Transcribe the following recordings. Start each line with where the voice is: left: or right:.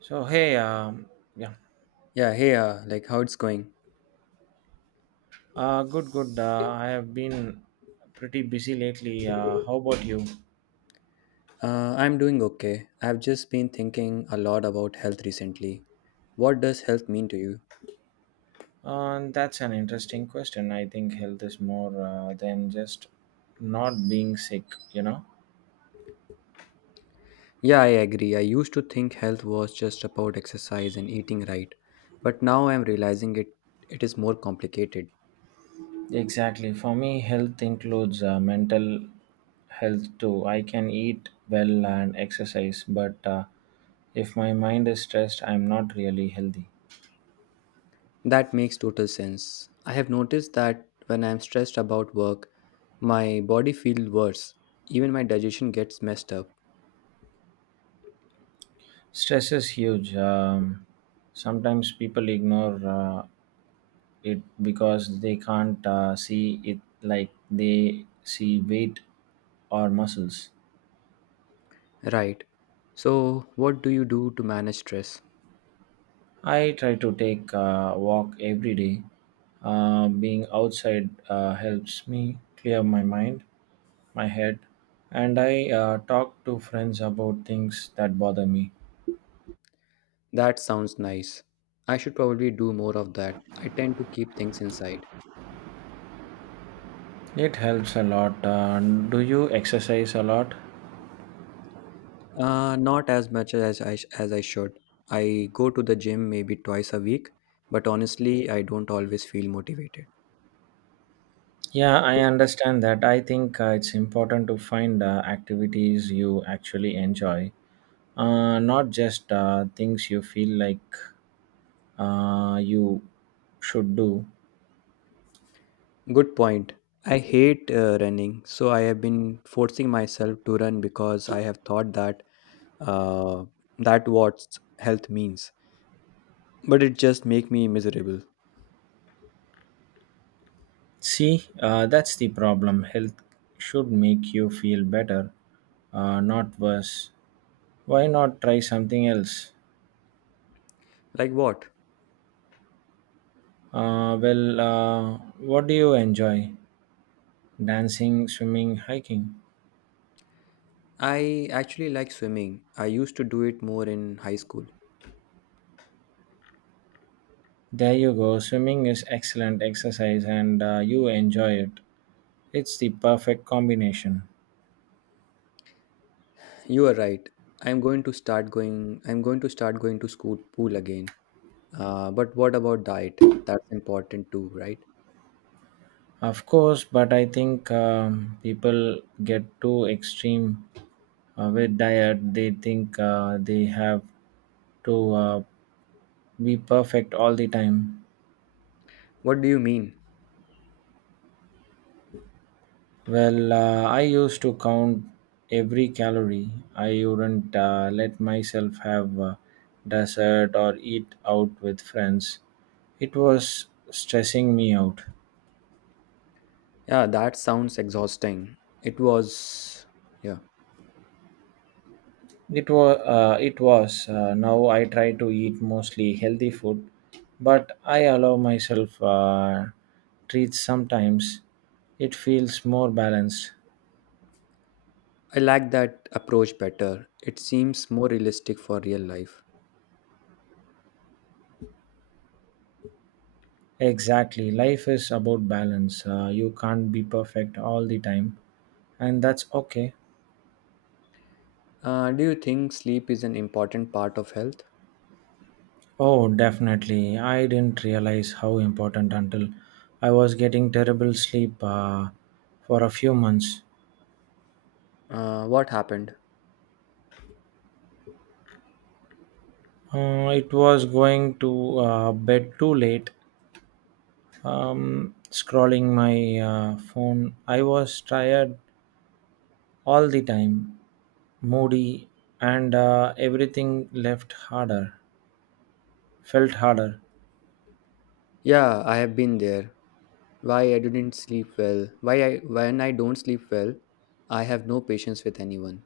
right: So hey, yeah,
left: Yeah, hey, like how it's going?
right: good, good. I have been pretty busy lately. How about you?
left: I'm doing okay. I've just been thinking a lot about health recently. What does health mean to you?
right: That's an interesting question. I think health is more than just not being sick. You know,
left: Yeah, I agree. I used to think health was just about exercise and eating right, but now I'm realizing it is more complicated.
right: exactly. For me, health includes mental health too. I can eat well and exercise, but if my mind is stressed, I'm not really healthy.
left: That makes total sense. I have noticed that when I'm stressed about work, my body feels worse. Even my digestion gets messed up.
right: Stress is huge. Sometimes people ignore it because they can't see it like they see weight or muscles.
left: Right. So, what do you do to manage stress?
right: I try to take a walk every day. Being outside helps me clear my mind, my head, and I talk to friends about things that bother me.
left: That sounds nice. I should probably do more of that. I tend to keep things inside.
right: It helps a lot. Do you exercise a lot?
left: Not as much as I should. I go to the gym maybe twice a week, but honestly, I don't always feel motivated.
right: Yeah, I understand that. I think it's important to find activities you actually enjoy. Not just things you feel like you should do.
left: Good point. I hate running, so I have been forcing myself to run because I have thought that uh, that what health means. But it just make me miserable.
right: See, that's the problem. Health should make you feel better, not worse. Why not try something else?
left: Like what?
right: Uh, well, uh, what do you enjoy? Dancing, swimming, hiking.
left: I actually like swimming. I used to do it more in high school.
right: There you go. Swimming is excellent exercise and you enjoy it. It's the perfect combination.
left: You are right. I'm going to start going to school pool again. But what about diet? That's important too, right?
right: Of course, but I think people get too extreme with diet. They think they have to be perfect all the time.
left: What do you mean?
right: Well, I used to count every calorie. I wouldn't let myself have dessert or eat out with friends. It was stressing me out.
left: Yeah, that sounds exhausting. It was. Yeah,
right: It was. It was. Now I try to eat mostly healthy food, but I allow myself treats sometimes. It feels more balanced.
left: I like that approach better. It seems more realistic for real life.
right: Exactly. Life is about balance. You can't be perfect all the time, and that's okay.
left: Do you think sleep is an important part of health?
right: Oh, definitely. I didn't realize how important until I was getting terrible sleep for a few months.
left: What happened?
right: It was going to bed too late, scrolling my phone. I was tired all the time, moody, and everything left harder felt harder.
left: Yeah, I have been there. Why I didn't sleep well? Why I when I don't sleep well, I have no patience with anyone.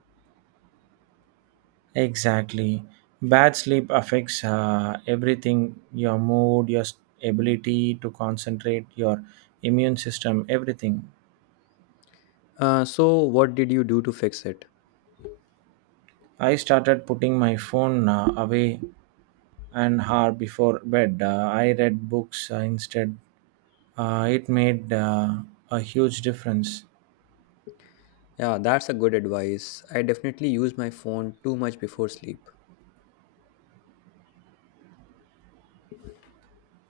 right: Exactly, bad sleep affects everything: your mood, your ability to concentrate, your immune system, everything.
left: So, what did you do to fix it?
right: I started putting my phone away an hour before bed. I read books instead. It made a huge difference.
left: Yeah, that's a good advice. I definitely use my phone too much before sleep.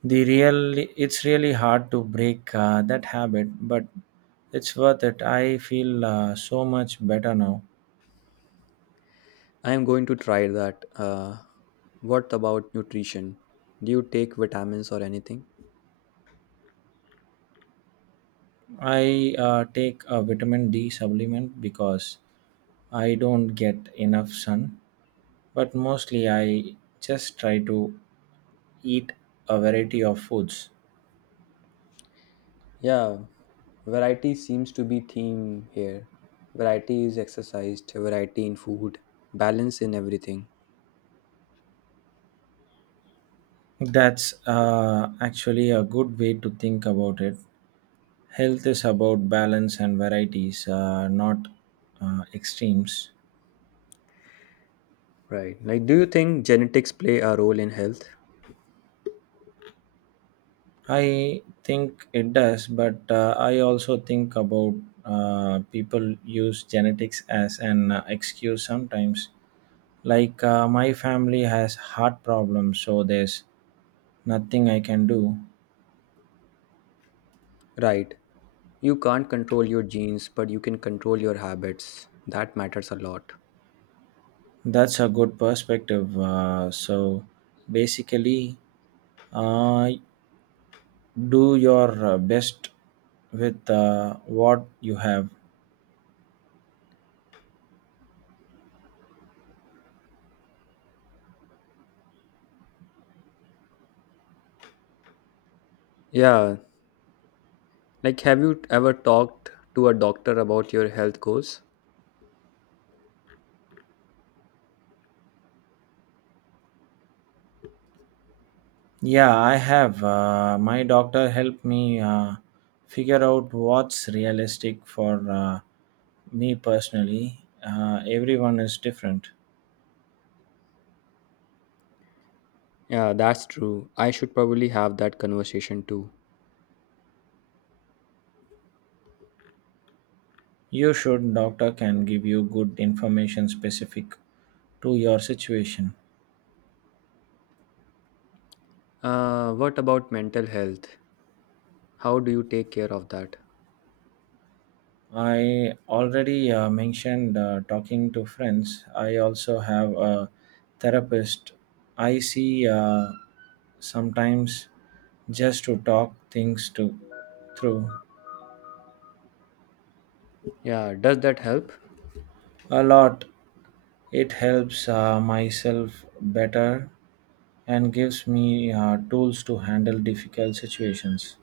right: It's really hard to break that habit, but it's worth it. I feel so much better now.
left: I am going to try that. What about nutrition? Do you take vitamins or anything?
right: I take a vitamin D supplement because I don't get enough sun, but mostly I just try to eat a variety of foods.
left: Yeah, variety seems to be theme here. Variety is exercised, variety in food, balance in everything.
right: That's actually a good way to think about it. Health is about balance and varieties, not extremes.
left: Right. Like do you think genetics play a role in health?
right: I think it does, but I also think about people use genetics as an excuse sometimes. Like my family has heart problems, so there's nothing I can do.
left: Right. You can't control your genes, but you can control your habits. That matters a lot.
right: That's a good perspective. So basically, uh, do your best with what you have.
left: Yeah. Like have you ever talked to a doctor about your health goals?
right: Yeah, I have. My doctor helped me figure out what's realistic for me personally. Everyone is different.
left: Yeah, that's true. I should probably have that conversation too.
right: You should, doctor can give you good information specific to your situation.
left: What about mental health? How do you take care of that?
right: I already mentioned talking to friends. I also have a therapist. I see sometimes just to talk things to through
left: Yeah, does that help?
right: a lot. It helps myself better and gives me tools to handle difficult situations.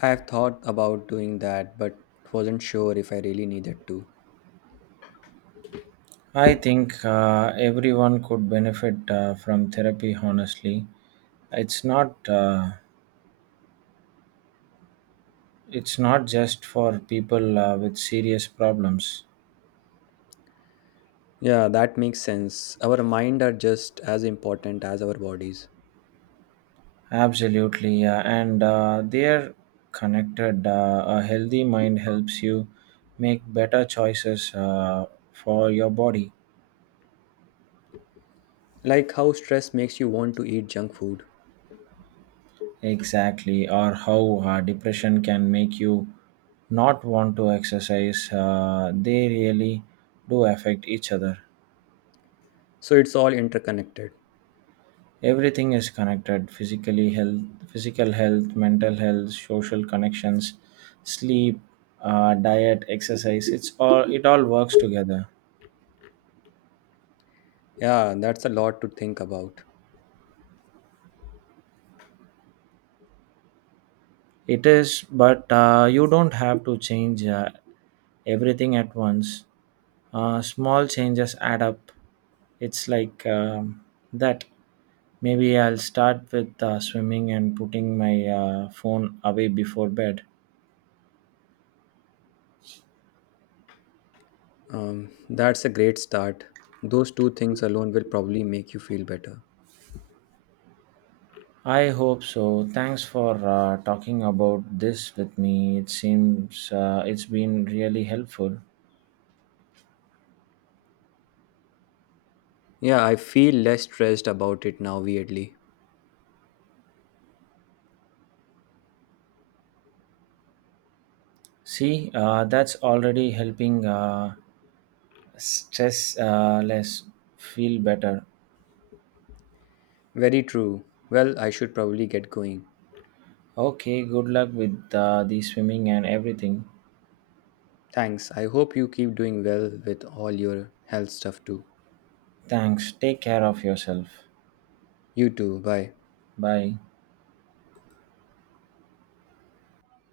left: I've thought about doing that, but wasn't sure if I really needed to.
right: I think everyone could benefit from therapy. Honestly, it's not uh, it's not just for people with serious problems.
left: Yeah, that makes sense. Our mind are just as important as our bodies.
right: Absolutely, and they are connected. A healthy mind helps you make better choices for your body.
left: Like how stress makes you want to eat junk food.
right: Exactly, or how depression can make you not want to exercise. They really do affect each other.
left: So it's all interconnected.
right: Everything is connected: physical health, mental health, social connections, sleep, diet, exercise. It all works together.
left: Yeah, that's a lot to think about.
right: It is, but you don't have to change everything at once. Small changes add up. It's like that. Maybe I'll start with swimming and putting my phone away before bed.
left: That's a great start. Those two things alone will probably make you feel better.
right: I hope so. Thanks for talking about this with me. It seems it's been really helpful.
left: Yeah, I feel less stressed about it now, weirdly.
right: See, that's already helping stress less, feel better.
left: Very true. Well, I should probably get going.
right: Okay, good luck with the swimming and everything.
left: Thanks. I hope you keep doing well with all your health stuff too.
right: Thanks. Take care of yourself.
left: You too. Bye.
right: Bye.